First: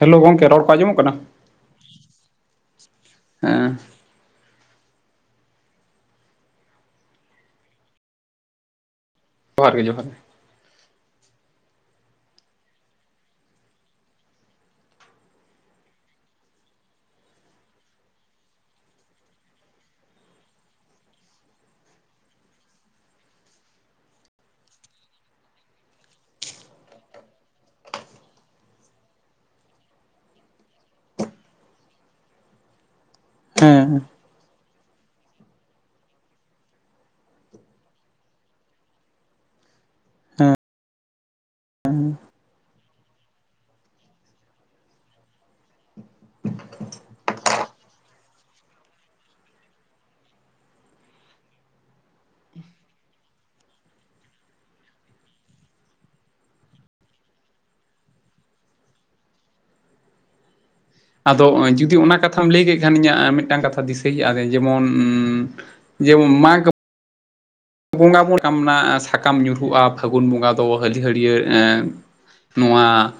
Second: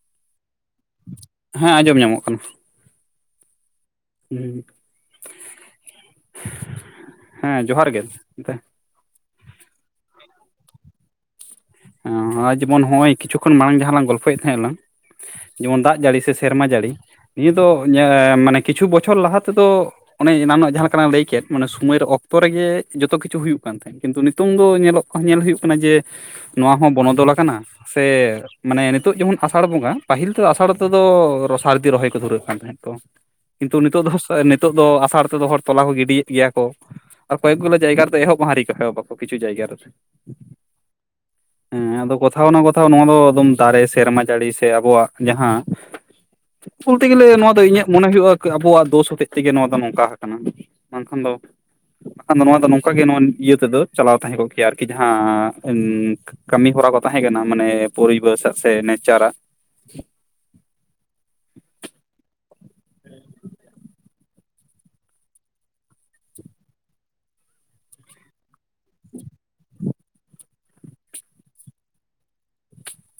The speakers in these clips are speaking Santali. ᱦᱮᱞᱳ ᱜᱚᱝᱠᱮ ᱨᱚᱲ ᱠᱚ ᱟᱸᱡᱚᱢᱚᱜ ᱠᱟᱱᱟ? ᱦᱮᱸ ᱟᱸᱡᱚᱢ ᱧᱟᱢᱚᱜ ᱠᱟᱱᱟ ᱦᱮᱸ ᱦᱮᱸ ᱡᱚᱦᱟᱨ ᱜᱮ ᱡᱚᱦᱟᱨ ᱜᱮ ᱡᱚᱦᱟᱨ ᱜᱮ ᱟᱨ ᱡᱮᱢᱚᱱ ᱦᱚᱜᱼᱚᱭ ᱠᱤᱪᱷᱩ ᱠᱷᱚᱱ ᱢᱟᱲᱟᱝ ᱡᱟᱦᱟᱸ ᱞᱟᱝ ᱜᱚᱞᱯᱷᱚᱭᱮᱫ ᱛᱟᱦᱮᱸ ᱟᱞᱟᱝ ᱡᱮᱢᱚᱱ ᱫᱟᱜ ᱡᱟᱹᱲᱤ ᱥᱮ ᱥᱮᱨᱢᱟ ᱡᱟᱹᱲᱤ ᱱᱤᱭᱟᱹ ᱫᱚ ᱧᱟ ᱢᱟᱱᱮ ᱠᱤᱪᱷᱩ ᱵᱚᱪᱷᱚᱨ ᱞᱟᱦᱟ ᱛᱮᱫᱚ ᱚᱱᱮ ᱮᱱᱟᱱᱚᱜ ᱡᱟᱦᱟᱸ ᱞᱮᱠᱟᱞᱟᱝ ᱞᱟᱹᱭ ᱠᱮᱫ ᱢᱟᱱᱮ ᱥᱩᱢᱟᱭ ᱨᱮ ᱚᱠᱛᱚ ᱨᱮᱜᱮ ᱡᱚᱛᱚ ᱠᱤᱪᱷᱩ ᱦᱩᱭᱩᱜ ᱠᱟᱱ ᱛᱟᱦᱮᱸᱱ ᱠᱤᱱᱛᱩ ᱱᱤᱛᱚᱝ ᱫᱚ ᱧᱮᱞᱚᱜ ᱧᱮᱞ ᱦᱩᱭᱩᱜ ᱠᱟᱱᱟ ᱡᱮ ᱱᱚᱣᱟ ᱦᱚᱸ ᱵᱚᱱᱚᱫᱚᱞ ᱟᱠᱟᱱᱟ ᱥᱮ ᱢᱟᱱᱮ ᱱᱤᱛᱚᱜ ᱡᱮᱢᱚᱱ ᱟᱥᱟᱲ ᱵᱚᱸᱜᱟ ᱯᱟᱹᱦᱤᱞ ᱛᱮᱫᱚ ᱟᱥᱟᱲ ᱛᱮᱫᱚ ᱨᱚᱥᱟᱨᱫᱤ ᱨᱚᱦᱚᱭ ᱠᱚ ᱫᱷᱩᱨᱟᱹᱜ ᱠᱟᱱ ᱛᱟᱦᱮᱸᱫ ᱠᱤᱱᱛᱩ ᱦᱮᱸ ᱱᱤᱛᱚᱜ ᱫᱚ ᱦᱚᱥᱮ ᱱᱤᱛᱚᱜ ᱫᱚ ᱟᱥᱟᱲ ᱛᱮᱫᱚ ᱦᱚᱲ ᱛᱚᱞᱟ ᱠᱚ ᱜᱤᱰᱤᱭᱮᱫ ᱜᱮᱭᱟ ᱠᱚ ᱟᱨ ᱠᱚᱭᱮᱠ ᱜᱩᱞᱟ ᱡᱟᱭᱜᱟᱨᱮ ᱫᱚ ᱮᱦᱚᱵ ᱦᱚ ᱟᱹᱣᱨᱤ ᱠᱚ ᱮᱦᱚᱵ ᱟᱠᱚ ᱠᱤᱪᱩ ᱡᱟᱭᱜᱟ ᱨᱮ ᱦᱮᱸ ᱟᱫᱚ ᱠᱚᱛᱷᱟᱣᱱᱚ ᱠᱚᱛᱷᱟᱣ ᱱᱚᱣᱟ ᱫᱚ ᱮᱫᱚᱢ ᱫᱟᱨᱮ ᱥᱮᱨᱢᱟ ᱡᱟᱹᱲᱤ ᱥᱮ ᱟᱵᱚᱣᱟᱜ ᱡᱟᱦᱟᱸ ᱵᱚᱞᱛᱮ ᱜᱮᱞᱮ ᱱᱚᱣᱟ ᱫᱚ ᱤᱧᱟᱹᱜ ᱢᱚᱱᱮ ᱦᱩᱭᱩᱜᱼᱟ ᱟᱵᱚᱣᱟᱜ ᱫᱳᱥ ᱦᱚᱛᱮᱡ ᱛᱮᱜᱮ ᱱᱚᱣᱟ ᱫᱚ ᱱᱚᱝᱠᱟ ᱦᱟᱠᱟᱱᱟ ᱵᱟᱝᱠᱷᱟᱱ ᱫᱚ ᱵᱟᱸᱠᱷᱟᱱ ᱫᱚ ᱱᱚᱣᱟ ᱫᱚ ᱱᱚᱝᱠᱟ ᱜᱮ ᱱᱚᱣᱟ ᱤᱭᱟᱹ ᱛᱮᱜ ᱫᱚ ᱪᱟᱞᱟᱣ ᱛᱟᱦᱮᱸ ᱠᱚᱜ ᱠᱮᱭᱟ ᱟᱨᱠᱤ ᱡᱟᱦᱟᱸ ᱠᱟᱹᱢᱤ ᱦᱚᱨᱟ ᱠᱚ ᱛᱟᱦᱮᱸ ᱠᱟᱱᱟ ᱢᱟᱱᱮ ᱯᱚᱨᱤᱵᱮᱥᱟᱜ ᱥᱮ ᱱᱮᱪᱟᱨᱟᱜ ᱟᱫᱚ ᱚᱸᱭ ᱡᱩᱫᱤ ᱚᱱᱟ ᱠᱟᱛᱷᱟᱢ ᱞᱮᱭ ᱠᱮᱜ ᱠᱷᱟᱱ ᱤᱧᱟᱹᱜ ᱢᱮᱫᱴᱟᱝ ᱠᱟᱛᱷᱟ ᱫᱤᱥᱟᱹ ᱦᱮᱡ ᱟᱫᱤᱧ ᱡᱮᱢᱚᱱ ᱡᱮ ᱵᱚᱱ ᱢᱟᱜᱟ [unintelligible] ᱥᱟᱠᱟᱢ ᱱᱟᱸᱜ ᱥᱟᱠᱟᱢ ᱧᱩᱨᱩᱜᱼᱟ ᱯᱷᱟᱹᱜᱩᱱ ᱵᱚᱸᱜᱟ ᱫᱚ ᱦᱟᱹᱞᱤᱦᱟᱹᱲᱭᱟᱹᱲ ᱮᱸ ᱱᱚᱣᱟ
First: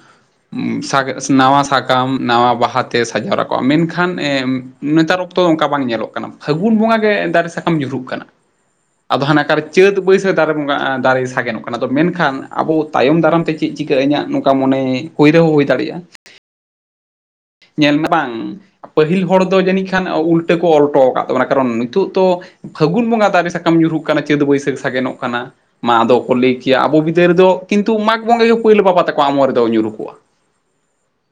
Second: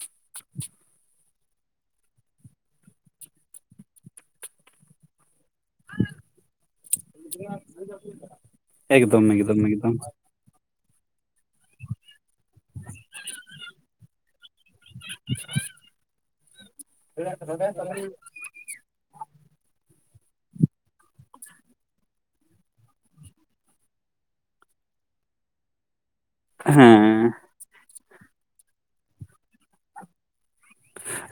ᱥᱟ ᱱᱟᱣᱟ ᱥᱟᱠᱟᱢ ᱱᱟᱣᱟ ᱵᱟᱦᱟ ᱛᱮ ᱥᱟᱡᱟᱣ ᱨᱟᱠᱟᱵᱼᱟ ᱢᱮᱱᱠᱷᱟᱱ ᱮ ᱱᱮᱛᱟᱨ ᱚᱠᱛᱚ ᱚᱱᱠᱟ ᱵᱟᱝ ᱧᱮᱞᱚᱜ ᱠᱟᱱᱟ ᱯᱷᱟᱹᱜᱩᱱ ᱵᱚᱸᱜᱟ ᱜᱮ ᱫᱟᱨᱮ ᱥᱟᱠᱟᱢ ᱧᱩᱨᱩᱜ ᱠᱟᱱᱟ ᱟᱫᱚ ᱮᱠᱫᱚᱢ ᱦᱟᱱᱮ ᱮᱠᱫᱚᱢ ᱠᱟᱨᱮ ᱮᱠᱫᱚᱢ ᱪᱟᱹᱛ ᱵᱟᱹᱭᱥᱟᱹᱠᱷ ᱫᱟᱨᱮ ᱵᱚᱸᱜᱟ ᱫᱟᱨᱮ ᱥᱟᱜᱮᱱ ᱱᱚᱜ ᱠᱟᱱᱟ ᱟᱫᱚ ᱢᱮᱱᱠᱷᱟᱱ ᱟᱵᱚ ᱛᱟᱭᱚᱢ ᱫᱟᱨᱟᱢ ᱛᱮ ᱪᱮᱫ ᱪᱤᱠᱟᱹ ᱤᱧᱟᱹᱜ ᱱᱚᱝᱠᱟ ᱢᱚᱱᱮ ᱦᱩᱭ ᱨᱮᱦᱚᱸ ᱦᱩᱭ ᱫᱟᱲᱮᱭᱟᱜᱼᱟ᱾ ᱧᱮᱞ ᱢᱮ ᱵᱟᱝ, ᱯᱟᱹᱦᱤᱞ ᱦᱚᱲ ᱫᱚ ᱡᱟᱹᱱᱤᱡ ᱠᱷᱟᱱ ᱩᱞᱴᱟᱹ ᱠᱚ ᱚᱞ ᱦᱚᱴᱚ ᱟᱠᱟᱫ ᱛᱟᱵᱚᱱᱟ ᱠᱟᱨᱚᱱ ᱱᱤᱛᱚᱜ ᱫᱚ- ᱯᱷᱟᱹᱜᱩᱱ ᱵᱚᱸᱜᱟ ᱫᱟᱨᱮ ᱥᱟᱠᱟᱢ ᱧᱩᱨᱦᱩᱜ ᱠᱟᱱᱟ ᱪᱟᱹᱛ, ᱵᱟᱹᱭᱥᱟᱹᱠᱷ ᱥᱟᱜᱮᱱᱚᱜ ᱠᱟᱱᱟ᱾ ᱢᱟ ᱟᱫᱚ ᱠᱚ ᱞᱟᱹᱭ ᱠᱮᱭᱟ ᱟᱵᱚ ᱵᱤᱫᱟᱹᱞ ᱦᱮᱸ ᱨᱮᱫᱚ ᱠᱤᱱᱛᱩ ᱢᱟᱜᱽ ᱵᱚᱸᱜᱟ ᱜᱮ ᱯᱚᱭᱞᱳ ᱵᱟᱵᱟ ᱛᱟᱠᱚᱣᱟ ᱟᱢᱚᱞ ᱨᱮᱫᱚ ᱧᱩᱨᱩ ᱠᱚᱜᱼᱟ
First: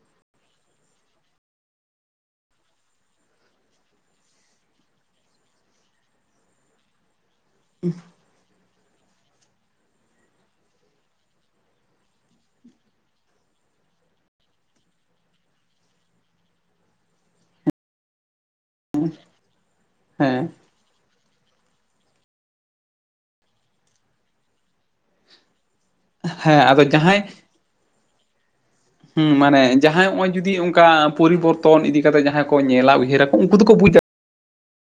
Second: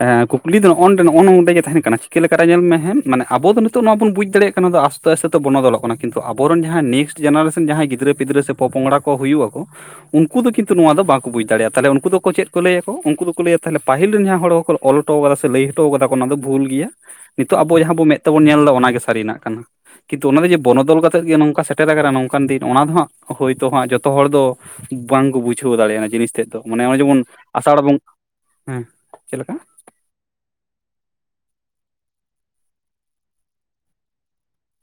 ᱮ ᱠᱩᱠᱞᱤ ᱫᱚ ᱱᱚᱜ ᱱᱚᱱᱰᱮ ᱱᱚᱜ-ᱚ ᱱᱚᱰᱮ ᱜᱮ ᱛᱟᱦᱮᱱ ᱠᱟᱱᱟ ᱪᱤᱠᱟᱹ ᱞᱮᱠᱟ ᱨᱮ ᱧᱮᱞ ᱢᱮ ᱦᱮᱸ ᱢᱟᱱᱮ ᱟᱵᱚ ᱫᱚ ᱱᱤᱛᱚᱜ ᱱᱚᱣᱟ ᱵᱚᱱ ᱵᱩᱡᱽ ᱫᱟᱲᱮᱭᱟᱜ ᱠᱟᱱᱟ ᱱᱚᱣᱟ ᱫᱚ - ᱯᱮᱥᱮᱛᱚ ᱵᱚᱱᱚᱫᱚᱞᱚᱜ ᱠᱟᱱᱟ ᱠᱤᱱᱛᱩ ᱟᱵᱚᱨᱮᱱ ᱡᱟᱦᱟᱸᱭ ᱱᱮᱠᱥᱴ ᱡᱮᱱᱟᱨᱮᱥᱮᱱ ᱡᱟᱦᱟᱸᱭ ᱜᱤᱫᱽᱨᱟᱹ ᱯᱤᱫᱽᱨᱟᱹ ᱥᱮ ᱯᱚᱯᱚᱝᱲᱟ ᱠᱚ ᱦᱩᱭᱩᱜᱼᱟᱠᱚ ᱩᱱᱠᱩ ᱫᱚ ᱠᱤᱱᱛᱩ ᱱᱚᱣᱟ ᱫᱚ ᱵᱟᱠᱚ ᱵᱩᱡᱽ ᱫᱟᱲᱮᱭᱟᱜᱼᱟ ᱛᱟᱦᱚᱞᱮ ᱩᱱᱠᱩ ᱫᱚᱠᱚ ᱪᱮᱫ ᱠᱚ ᱞᱟᱹᱭ ᱟᱠᱚ ᱩᱱᱠᱩ ᱫᱚᱠᱚ ᱞᱟᱹᱭᱟ ᱛᱟᱦᱮ ᱯᱟᱹᱦᱤᱞ ᱨᱮ ᱡᱟᱦᱟᱸ ᱦᱚᱲᱠᱚ ᱚᱞ ᱦᱚᱴᱚ ᱟᱠᱟ ᱠᱟᱫᱟ ᱥᱮ ᱞᱟᱹᱭ ᱦᱚᱴᱚ ᱠᱟᱫᱟ ᱠᱚ ᱚᱱᱟ ᱫᱚ ᱵᱷᱩᱞ ᱜᱮᱭᱟ ᱱᱤᱛᱚᱜ ᱟᱵᱚ ᱡᱟᱦᱟᱸ ᱵᱚ ᱢᱮᱫ ᱛᱮᱵᱚᱱ ᱧᱮᱞ ᱫᱟᱵᱚᱱ ᱚᱱᱟ ᱜᱮ ᱥᱟᱹᱨᱤ ᱱᱟᱜ ᱠᱟᱱᱟ ᱠᱤᱱᱛᱩ ᱚᱱᱟ ᱦᱮᱸ ᱫᱚ ᱡᱮ- ᱵᱚᱱᱚᱫᱚᱞ ᱠᱟᱛᱮᱫ ᱜᱮ ᱱᱚᱝᱠᱟ ᱥᱮᱴᱮᱨ ᱟᱠᱟᱱᱟ ᱱᱚᱝᱠᱟᱱ ᱫᱤᱱ ᱚᱱᱟ ᱫᱚ ᱦᱟᱸᱜ ᱦᱳᱭᱛᱳ ᱦᱟᱸᱜ ᱡᱚᱛᱚ ᱦᱚᱲ ᱫᱚ ᱵᱟᱝᱠᱚ ᱵᱩᱡᱷᱟᱹᱣ ᱫᱟᱲᱮᱭᱟᱜᱼᱟ ᱚᱱᱟ ᱡᱤᱱᱤᱥ ᱛᱮᱫ ᱦᱮᱸ ᱫᱚ ᱟᱫᱚ ᱢᱟᱱᱮ ᱚᱱᱟ ᱡᱮᱢᱚᱱ ᱡᱟᱦᱟᱸᱭ ᱟᱥᱟᱲ ᱵᱚᱱ ᱦᱮᱸ ᱦᱩᱸ ᱪᱮᱫ ᱞᱮᱠᱟ ᱢᱟᱱᱮ ᱡᱟᱦᱟᱸᱭ ᱦᱚᱜ ᱚᱭ ᱡᱩᱫᱤ ᱚᱱᱠᱟ ᱯᱚᱨᱤᱵᱚᱨᱛᱚᱱ ᱤᱫᱤ ᱠᱟᱛᱮᱜ ᱡᱟᱦᱟᱸᱭ ᱠᱚ ᱧᱮᱞᱟ ᱩᱭᱦᱟᱹᱨᱟ ᱟᱠᱚ ᱩᱱᱠᱩ ᱫᱚᱠᱚ ᱵᱩᱡᱟ,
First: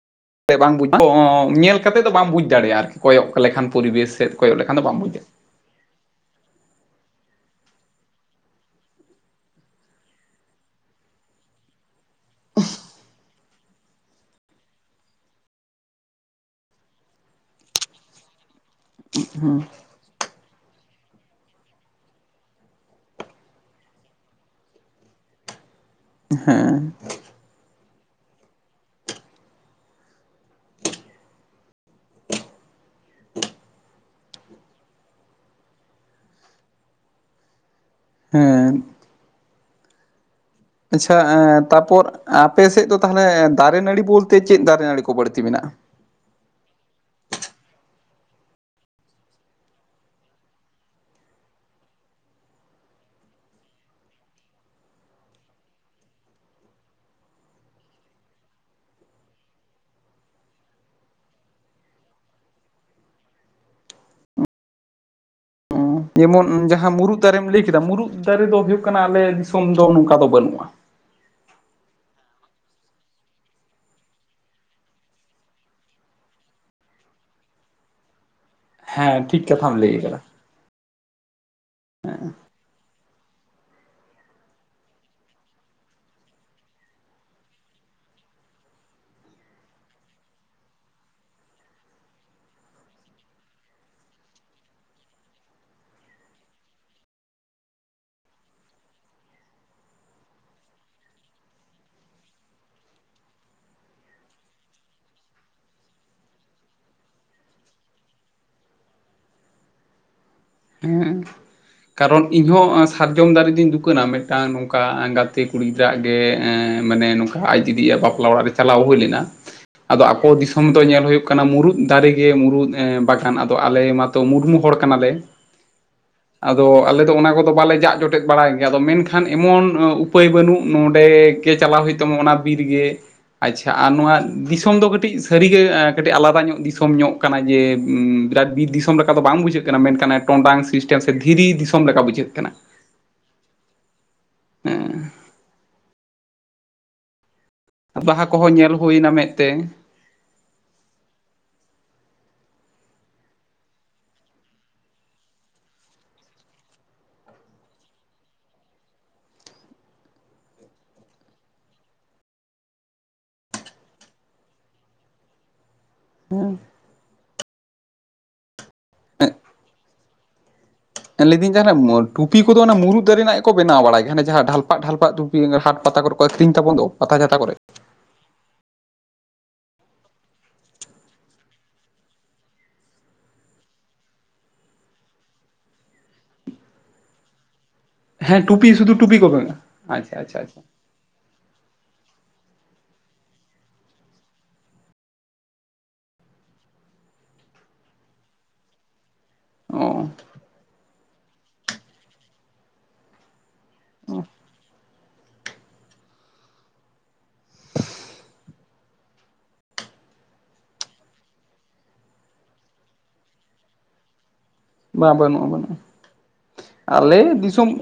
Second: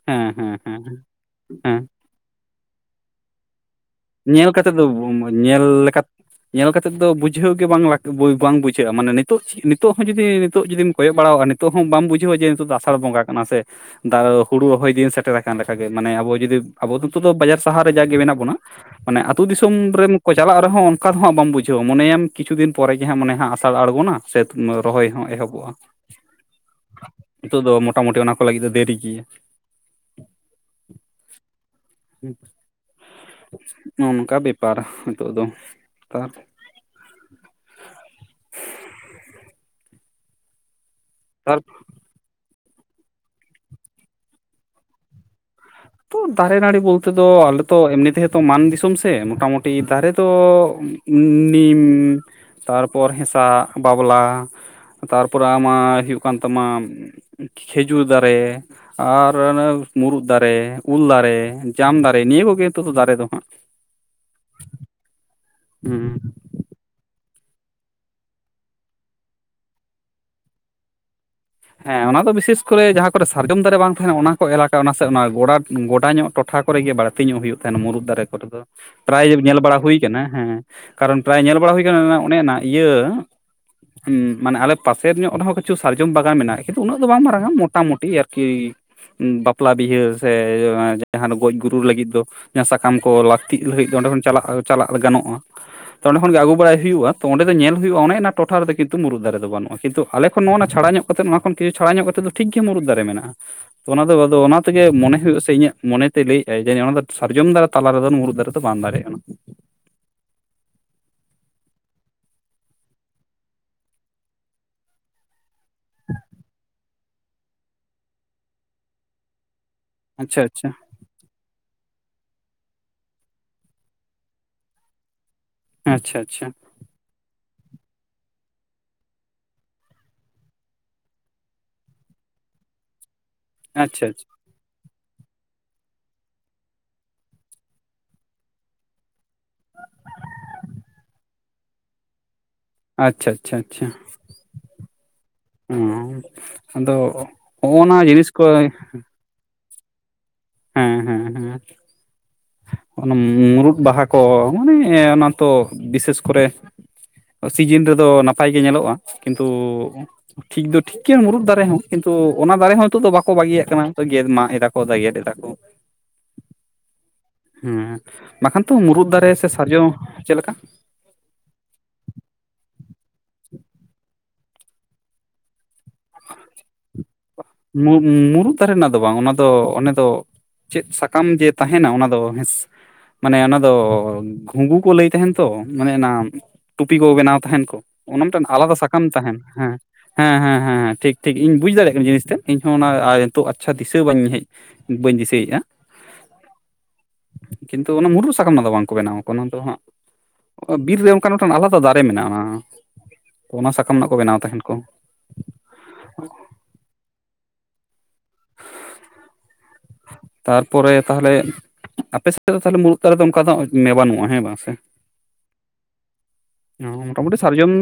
ᱦᱮᱸ ᱦᱮᱸ ᱵᱟᱝ ᱦᱮᱸ ᱵᱩᱡᱽ [unintelligible] ᱦᱮᱸ ᱧᱮᱞ ᱠᱟᱛᱮᱫ ᱫᱚ ᱵᱟᱢ ᱵᱩᱡᱽ ᱫᱟᱲᱮᱭᱟᱜᱼᱟ ᱟᱨᱠᱤ ᱠᱚᱭᱚᱜ ᱞᱮᱠᱷᱟᱱ ᱯᱚᱨᱤᱵᱮᱥ ᱥᱮᱫ ᱧᱮᱞ ᱠᱚᱭᱚᱜ ᱠᱟᱛᱮᱫ ᱞᱮᱠᱷᱟᱱ ᱫᱚ ᱵᱟᱢ ᱵᱩᱡᱽ ᱧᱮᱞ ᱞᱮᱠᱟ- ᱧᱮᱞ ᱠᱟᱛᱮᱫ ᱫᱚ ᱵᱩᱡᱷᱟᱹᱣ ᱜᱮ ᱵᱟᱝ ᱞᱟᱜ ᱵᱟᱝ ᱵᱩᱡᱷᱟᱹᱜᱼᱟ ᱢᱟᱱᱮ ᱱᱤᱛᱚᱜ ᱱᱤᱛᱚᱜ ᱦᱚᱸ ᱡᱩᱫᱤ ᱱᱤᱛᱚᱜ ᱡᱩᱫᱤᱢ ᱠᱚᱭᱚᱜ ᱵᱟᱲᱟᱣᱟ ᱱᱤᱛᱚᱜ ᱦᱚᱸ ᱵᱟᱢ ᱵᱩᱡᱷᱟᱹᱣᱟ ᱡᱮ ᱱᱤᱛᱚᱜ ᱫᱚ ᱟᱥᱟᱲ ᱵᱚᱸᱜᱟ ᱠᱟᱱᱟ ᱥᱮ ᱾ ᱫᱟ ᱦᱩᱲᱩ ᱨᱚᱦᱚᱭ ᱫᱤᱱ ᱥᱮᱴᱮᱨᱟ ᱟᱠᱟᱱ ᱞᱮᱠᱟᱜᱮ ᱢᱟᱱᱮ ᱟᱵᱚ ᱡᱩᱫᱤ ᱟᱵᱚ ᱫᱚ ᱱᱤᱛᱚᱜ ᱫᱚ ᱵᱟᱡᱟᱨ ᱥᱟᱦᱟᱨ ᱨᱮ ᱡᱟᱜ ᱜᱮ ᱢᱮᱱᱟᱜ ᱵᱚᱱᱟ ᱢᱟᱱᱮ ᱟᱹᱛᱩ ᱫᱟᱲᱮᱭᱟᱜᱼᱟ ᱫᱤᱥᱚᱢ ᱨᱮᱢ ᱠᱚ ᱪᱟᱞᱟᱜ ᱨᱮᱦᱚᱸ ᱚᱱᱠᱟ ᱫᱚ ᱦᱟᱸᱜ ᱵᱟᱢ ᱵᱩᱡᱷᱟᱹᱣᱟ ᱢᱚᱱᱮ ᱟᱢ ᱠᱤᱪᱷᱩ ᱫᱤᱱ ᱯᱚᱨᱮ ᱜᱮ ᱦᱟᱸᱜ ᱢᱚᱱᱮ ᱦᱟᱜ ᱟᱥᱟᱲ ᱟᱬᱜᱚᱱᱟ ᱥᱮ ᱨᱚᱦᱚᱭ ᱦᱚᱸ ᱮᱦᱚᱵᱚᱜᱼᱟ᱾ [unintelligible] ᱦᱮᱸᱻ ᱱᱤᱛᱚᱜ ᱫᱚ ᱢᱚᱴᱟᱢᱩᱴᱤ ᱚᱱᱟ ᱠᱚ ᱞᱟᱹᱜᱤᱫ ᱫᱚ ᱫᱮᱨᱤ ᱜᱮᱭᱟ᱾ ᱱᱚᱜ ᱱᱚᱝᱠᱟ ᱵᱮᱯᱟᱨ ᱱᱤᱛᱚᱜ ᱫᱚ ᱮᱠᱟᱞ ᱦᱮᱸᱻ ᱟᱪᱪᱷᱟ ᱮᱸ ᱛᱟᱯᱚᱨ ᱟᱯᱮ ᱥᱮᱫ ᱫᱚ ᱛᱟᱦᱚᱞᱮ ᱫᱟᱨᱮ ᱱᱟᱹᱲᱤ ᱵᱚᱞᱛᱮ ᱪᱮᱫ ᱫᱟᱨᱮ ᱱᱟᱹᱲᱤ ᱠᱚ ᱵᱟᱹᱲᱛᱤ ᱢᱮᱱᱟᱜᱼᱟ? ᱛᱚ ᱫᱟᱨᱮ ᱱᱟᱹᱲᱤ ᱵᱚᱞᱛᱮ ᱫᱚ ᱟᱞᱮ ᱛᱚ ᱮᱢᱱᱤ ᱛᱮᱦᱚ ᱛᱚ ᱢᱟᱱ ᱫᱤᱥᱚᱢ ᱥᱮ ᱢᱚᱴᱟᱢᱩᱴᱤ ᱫᱟᱨᱮ ᱫᱚ ᱱᱤᱢ ᱛᱟᱨᱯᱚᱨ ᱦᱮᱸᱥᱟᱜ, ᱵᱟᱵᱞᱟ ᱛᱟᱨᱯᱚᱨᱮ ᱟᱢᱟᱜ ᱦᱩᱭᱩᱜ ᱠᱟᱱ ᱛᱟᱢᱟ ᱾ ᱠᱷᱮᱡᱩᱨ ᱫᱟᱨᱮ ᱟᱨ ᱚᱱᱮ ᱢᱩᱨᱩᱫ ᱫᱟᱨᱮ᱾ ᱩᱞ ᱫᱟᱨᱮ, ᱡᱟᱢ ᱫᱟᱨᱮ ᱱᱤᱭᱟᱹ ᱠᱚᱜᱮ ᱱᱤᱛᱚᱜ ᱫᱚ ᱫᱟᱨᱮ ᱫᱚ ᱦᱟᱸᱜ ᱾ ᱦᱩᱸ ᱡᱮᱢᱚᱱ ᱡᱟᱦᱟᱸ ᱢᱩᱨᱩᱫ ᱫᱟᱨᱮᱢ ᱞᱟᱹᱭ ᱠᱮᱫᱟ ᱢᱩᱨᱩᱫ ᱫᱟᱨᱮ ᱫᱚ ᱦᱩᱭᱩᱜ ᱠᱟᱱᱟ ᱟᱞᱮ ᱫᱤᱥᱚᱢ ᱫᱚ ᱱᱚᱝᱠᱟ ᱫᱚ ᱵᱟᱹᱱᱩᱜᱼᱟ ᱾ ᱦᱮᱸ ᱚᱱᱟ ᱫᱚ ᱵᱤᱥᱮᱥ ᱠᱚᱨᱮ ᱡᱟᱦᱟᱸ ᱠᱚᱨᱮ ᱥᱟᱨᱡᱚᱢ ᱫᱟᱨᱮ ᱵᱟᱝ ᱛᱟᱦᱮᱱᱟ ᱚᱱᱟ ᱠᱚ ᱮᱞᱟᱠᱟ ᱚᱱᱟ ᱥᱮ ᱚᱱᱟ ᱜᱚᱰᱟ ᱜᱚᱰᱟ ᱧᱚᱜ ᱴᱚᱴᱷᱟ ᱠᱚᱨᱮ ᱜᱮ ᱵᱟᱹᱲᱛᱤ ᱧᱚᱜ ᱦᱩᱭᱩᱜ ᱛᱟᱦᱮᱸᱱᱟ ᱢᱩᱨᱩᱫ ᱫᱟᱨᱮ ᱠᱚᱨᱮ ᱫᱚ ᱦᱮᱸ ᱯᱨᱟᱭ ᱴᱷᱤᱠ ᱧᱮᱞ ᱵᱟᱲᱟ ᱠᱟᱛᱷᱟᱢ ᱞᱟᱹᱭ ᱦᱩᱭ ᱟᱠᱟᱫᱟ᱾ ᱠᱟᱱᱟ ᱦᱮᱸ ᱠᱟᱨᱚᱱ ᱯᱨᱟᱭ ᱧᱮᱞ ᱵᱟᱲᱟ ᱦᱩᱭ ᱟᱠᱟᱱᱟ ᱚ ᱚᱱᱮ ᱱᱟᱜ ᱤᱭᱟᱹ, ᱢᱟᱱᱮ ᱟᱞᱮ ᱯᱟᱥᱮᱨ ᱧᱚᱜ ᱨᱮᱦᱚᱸ ᱠᱤᱪᱷᱩ ᱥᱟᱨᱡᱚᱢ ᱵᱟ ᱵᱟᱜᱟᱱ ᱢᱮᱱᱟᱜᱼᱟ ᱠᱤᱱᱛᱩ ᱩᱱᱟᱹᱜ ᱫᱚ ᱵᱟᱝ ᱢᱟᱨᱟᱝ-ᱟ ᱢᱚᱴᱟᱢᱩᱴᱤ ᱟᱨᱠᱤ᱾ ᱵᱟᱯᱞᱟ ᱵᱤᱦᱟᱹ ᱥᱮ ᱮᱻ ᱡᱟᱦᱟᱸ ᱫᱚ ᱜᱚᱡ ᱜᱩᱨᱩ ᱞᱟᱹᱜᱤᱫ ᱫᱚ ᱥᱟᱠᱟᱢ ᱠᱚ ᱞᱟᱹᱠᱛᱤᱜ ᱞᱟᱹᱜᱤᱫ ᱚᱸᱰᱮ ᱦᱚᱸ ᱪᱟᱞᱟᱜ ᱪᱟᱞᱟᱜ ᱜᱟᱱᱚᱜᱼᱟ᱾ ᱛᱚ ᱚᱸᱰᱮ ᱠᱷᱚᱱ ᱜᱮ ᱟᱹᱜᱩ ᱵᱟᱲᱟᱭ ᱦᱩᱭᱩᱜᱼᱟ ᱛᱚ ᱚᱸᱰᱮ ᱫᱚ ᱧᱮᱞ ᱦᱩᱭᱩᱜᱼᱟ ᱚᱱᱮ ᱚᱱᱟ ᱴᱚᱴᱷᱟ ᱨᱮᱫᱚ ᱠᱤᱱᱛᱩ ᱢᱩᱨᱩᱫ ᱫᱟᱨᱮ ᱫᱚ ᱵᱟᱹᱱᱩᱜᱼᱟ, ᱠᱤᱱᱛᱩ ᱟᱞᱮ ᱠᱷᱚᱱ ᱱᱚᱜᱼᱱᱟ ᱪᱷᱟᱲᱟ ᱧᱚᱜ ᱠᱟᱛᱮᱫ ᱱᱚᱣᱟ ᱠᱷᱚᱱ ᱠᱤᱪᱩ ᱪᱷᱟᱲᱟ ᱧᱚᱜ ᱠᱟᱛᱮᱫ ᱫᱚ ᱴᱷᱤᱠ ᱜᱮ ᱢᱩᱨᱩᱫ ᱫᱟᱨᱮ ᱢᱮᱱᱟᱜᱼᱟ᱾ ᱚᱱᱟ ᱫᱚ ᱟᱫᱚ ᱚᱱᱟ ᱛᱮᱜᱮ ᱢᱚᱱᱮ ᱦᱩᱭᱩᱜᱼᱟ ᱟᱥᱮ ᱤᱧᱟᱹᱜ ᱢᱚᱱᱮ ᱛᱮᱭ ᱞᱟᱹᱭᱮᱜ ᱟᱭ ᱡᱮ ᱚᱱᱟ ᱥᱟᱨᱡᱚᱢ ᱫᱟᱨᱮ ᱛᱟᱞᱟ ᱨᱮᱫᱚ ᱢᱩᱨᱩᱫ ᱫᱟᱨᱮ ᱫᱚ ᱵᱟᱝ ᱫᱟᱨᱮ ᱟᱱᱟ᱾ ᱦᱮᱸ ᱠᱟᱨᱚᱱ ᱤᱧ ᱦᱚᱸ ᱥᱟᱨᱡᱚᱢ ᱫᱟᱨᱮ ᱫᱚᱧ ᱫᱩᱠᱷᱱᱟ ᱢᱤᱫᱴᱟᱝ ᱱᱚᱝᱠᱟ ᱜᱟ ᱛᱮ ᱠᱩᱲᱤ ᱜᱤᱫᱽᱨᱟᱹ ᱜᱮ ᱮ ᱢᱟᱱᱮ ᱱᱚᱝᱠᱟ ᱟᱡ ᱫᱤᱫᱤᱭᱟᱜ ᱵᱟᱯᱞᱟ ᱚᱲᱟᱜ ᱨᱮ ᱪᱟᱞᱟᱣ ᱦᱩᱭ ᱞᱮᱱᱟ᱾ ᱟᱫᱚ ᱟᱠᱚ ᱟᱪᱪᱷᱟ ᱫᱤᱥᱚᱢ ᱟᱪᱪᱷᱟ ᱫᱚ ᱧᱮᱞ ᱦᱳᱭᱳᱜ ᱠᱟᱱᱟ ᱢᱩᱨᱩᱫ ᱫᱟᱨᱮ ᱜᱮ ᱢᱩᱨᱩᱫ. ᱮ ᱵᱟᱜᱟᱱ ᱟᱫᱚ ᱟᱞᱮ ᱢᱟᱛᱚ ᱢᱩᱨᱢᱩ ᱦᱚᱲ ᱠᱟᱱᱟᱞᱮ᱾ ᱦᱮᱸ ᱟᱪᱷᱟ ᱟᱫᱚ ᱟᱞᱮ ᱫᱚ ᱚᱱᱟ ᱠᱚᱫᱚ ᱵᱟᱞᱮ ᱡᱟᱜ ᱡᱚᱴᱮᱫ ᱵᱟᱲᱟᱭ ᱜᱮᱭᱟ ᱟᱫᱚ ᱢᱮᱱᱠᱷᱟᱱ ᱮᱢᱚᱱ ᱩᱯᱟᱹᱭ ᱵᱟᱹᱱᱩᱜ ᱱᱚᱰᱮ ᱜᱮ ᱪᱟᱞᱟᱣ ᱦᱩᱭᱩᱜ ᱛᱟᱢᱟ ᱚᱱᱟ ᱵᱤᱨ ᱜᱮ, ᱟᱪᱪᱷᱟ ᱟᱨ ᱱᱚᱣᱟ ᱫᱤᱥᱚᱢ ᱫᱚ ᱠᱟᱹᱴᱤᱡ ᱥᱟᱹᱨᱤᱜᱮ ᱠᱟᱹᱴᱤᱡ ᱟᱞᱟᱫᱟ ᱧᱚᱜ ᱫᱤᱥᱚᱢ ᱧᱚᱜ ᱠᱟᱱᱟ ᱡᱮ ᱵᱤᱨᱟᱴ ᱵᱤᱨ ᱫᱤᱥᱚᱢ ᱞᱮᱠᱟ ᱫᱚ ᱵᱟᱝ ᱵᱩᱡᱷᱟᱹᱜ ᱠᱟᱱᱟ ᱢᱮᱱᱠᱷᱟᱱ ᱴᱚᱸᱰᱟᱝ ᱥᱤᱥᱴᱮᱢ ᱥᱮ ᱫᱷᱤᱨᱤ ᱫᱤᱥᱚᱢ ᱞᱮᱠᱟ ᱵᱩᱡᱷᱟᱹᱜ ᱠᱟᱱᱟ᱾ ᱟᱪᱪᱷᱟ ᱟᱪᱪᱷᱟ ᱟᱪᱪᱷᱟ ᱦᱮ ᱚᱸ ᱟᱫᱚ ᱦᱚᱜ-ᱱᱟ ᱡᱤᱱᱤᱥ ᱠᱚ ᱢᱮᱜ ᱛᱮ ᱦᱮᱸ ᱦᱮᱸ ᱦᱮᱸ ᱚᱱᱟ ᱢᱩᱨᱩᱫ ᱵᱟᱦᱟ ᱠᱚ ᱢᱟᱱᱮ ᱚᱱᱟ ᱛᱚ ᱵᱤᱥᱮᱥ ᱠᱚᱨᱮ ᱥᱤᱡᱤᱱ ᱨᱮᱫᱚ ᱱᱟᱯᱟᱭ ᱜᱮ ᱧᱮᱞᱚᱜᱼᱟ, ᱠᱤᱱᱛᱩ ᱴᱷᱤᱠ ᱫᱚ ᱴᱷᱤᱠ ᱮᱠᱮᱱ ᱢᱩᱨᱩᱫ ᱫᱟᱨᱮ ᱦᱚᱸ ᱠᱤᱱᱛᱩ ᱚᱱᱟ ᱫᱟᱨᱮ ᱦᱚᱸ ᱱᱤᱛᱚᱜ ᱫᱚ ᱵᱟᱠᱚ ᱵᱟᱹᱜᱤᱭᱟᱜ ᱠᱟᱱᱟ ᱜᱮᱫ ᱢᱟᱜ ᱮᱫᱟ ᱠᱚ ᱜᱮᱫ ᱫᱟ, [inaudible] ᱦᱮᱸ ᱦᱮᱸ ᱵᱟᱠᱷᱟᱱ ᱛᱚ ᱢᱩᱨᱩᱫ ᱫᱟᱨᱮ ᱥᱮ ᱥᱟᱨᱡᱚ, ᱪᱮᱫ ᱞᱮᱠᱟ? ᱞᱟᱹᱭ ᱫᱟᱹᱧ ᱡᱟᱦᱟᱸ ᱴᱩᱯᱤ ᱠᱚᱫᱚ ᱚᱱᱟ ᱢᱩᱨᱩᱫ ᱫᱟᱨᱮ ᱨᱮᱱᱟᱜ ᱜᱮ ᱠᱚ ᱵᱮᱱᱟᱣ ᱵᱟᱲᱟᱭ ᱜᱮᱭᱟ ᱡᱟᱦᱟᱸ ᱰᱷᱟᱞᱯᱟᱜ ᱰᱷᱟᱞᱯᱟᱜ ᱴᱩᱯ ᱦᱩᱸ ᱦᱟᱴ ᱯᱟᱛᱟ ᱠᱚᱨᱮᱜ ᱠᱚ ᱟᱠᱨᱤᱧ ᱛᱟᱵᱚᱱ ᱫᱚ ᱯᱟᱛᱟ ᱪᱷᱟᱛᱟ ᱠᱚᱨᱮᱫ ᱢᱩᱡ ᱢᱩᱨᱩᱫ ᱫᱟᱨᱮᱱᱟᱜ ᱫᱚ ᱵᱟᱝ ᱚᱱᱟ ᱫᱚ ᱚᱱᱟ ᱫᱚ ᱪᱮᱫ ᱥᱟᱠᱟᱢ ᱡᱮ ᱛᱟᱦᱮᱱᱟ ᱚᱱᱟ ᱫᱚ ᱢᱟᱱᱮ ᱚᱱᱟ ᱫᱚ ᱜᱷᱩᱸᱜᱩ ᱠᱚ ᱞᱟᱹᱭ ᱛᱟᱦᱮᱱ ᱛᱚ ᱚᱱᱮ ᱚᱱᱟ ᱴᱩᱯᱤ ᱠᱚ ᱵᱮᱱᱟᱣ ᱛᱟᱦᱮᱱ ᱠᱚ ᱚᱱᱟ ᱦᱮᱸ ᱢᱤᱫᱴᱮᱱ ᱴᱩᱯᱤ ᱟᱞᱟᱫᱟ ᱥᱩᱫᱷᱩ ᱥᱟᱠᱟᱢ ᱴᱩᱯᱤ ᱠᱚ ᱛᱟᱦᱮᱱ ᱵᱮᱱᱟᱣ ᱦᱮᱸ ᱟᱪᱪᱷᱟ ᱦᱮᱸ ᱟᱪᱪᱷᱟ ᱦᱮᱸ ᱟᱪᱪᱷᱟ ᱦᱮᱸ ᱴᱷᱤᱠ ᱴᱷᱤᱠ ᱤᱧ ᱵᱩᱡᱽ ᱫᱟᱲᱮᱜ ᱠᱟᱹᱱᱤᱧ ᱡᱤᱱᱤᱥ ᱛᱮᱫ ᱤᱧᱦᱚᱸ ᱚᱱᱟ ᱱᱤᱛᱚᱜ ᱟᱪᱪᱷᱟ ᱫᱤᱥᱟᱹ ᱵᱟᱹᱧ ᱦᱮᱡ ᱵᱟᱹᱧ ᱫᱤᱥᱟᱹᱭᱮᱜ-ᱟ ᱠᱤᱱᱛᱩ ᱚᱱᱟ ᱢᱩᱨᱩᱜ ᱥᱟᱠᱟᱢ ᱫᱚ ᱵᱟᱝᱠᱚ ᱵᱮᱱᱟᱣᱟ ᱚᱱᱟ ᱫᱚ ᱦᱟᱸᱜ ᱚ ᱵᱤᱨ ᱨᱮ ᱚᱱᱠᱟᱱ ᱢᱤᱫᱴᱟᱝ ᱟᱞᱟᱫᱟ ᱫᱟᱨᱮ ᱢᱮᱱᱟᱜᱼᱟ ᱚᱱᱟ ᱚᱱᱟ ᱥᱟᱠᱟᱢ ᱨᱮᱱᱟᱜ ᱠᱚ ᱚ ᱵᱮᱱᱟᱣ ᱛᱟᱦᱮᱱ ᱠᱚ [inaudible] ᱛᱟᱨᱯᱚᱨᱮ ᱛᱟᱦᱞᱮ ᱟᱯᱮ ᱥᱮᱫ ᱫᱚ ᱛᱟᱦᱚᱞᱮ ᱢᱩᱬᱩᱫ ᱫᱟᱨᱮ ᱫᱚ ᱚᱱᱠᱟ ᱫᱚ ᱢᱮ ᱵᱟᱱᱩᱜᱼᱟ ᱦᱮᱸ ᱵᱟᱝ ᱥᱮ ᱵᱟᱝ ᱵᱟᱹᱱᱩᱜᱼᱟ ᱵᱟᱹᱱᱩᱜᱼᱟ ᱟᱞᱮ ᱢᱚᱴᱟᱢᱩᱴᱤ ᱥᱟᱨᱡᱚᱢ ᱫᱤᱥᱚᱢ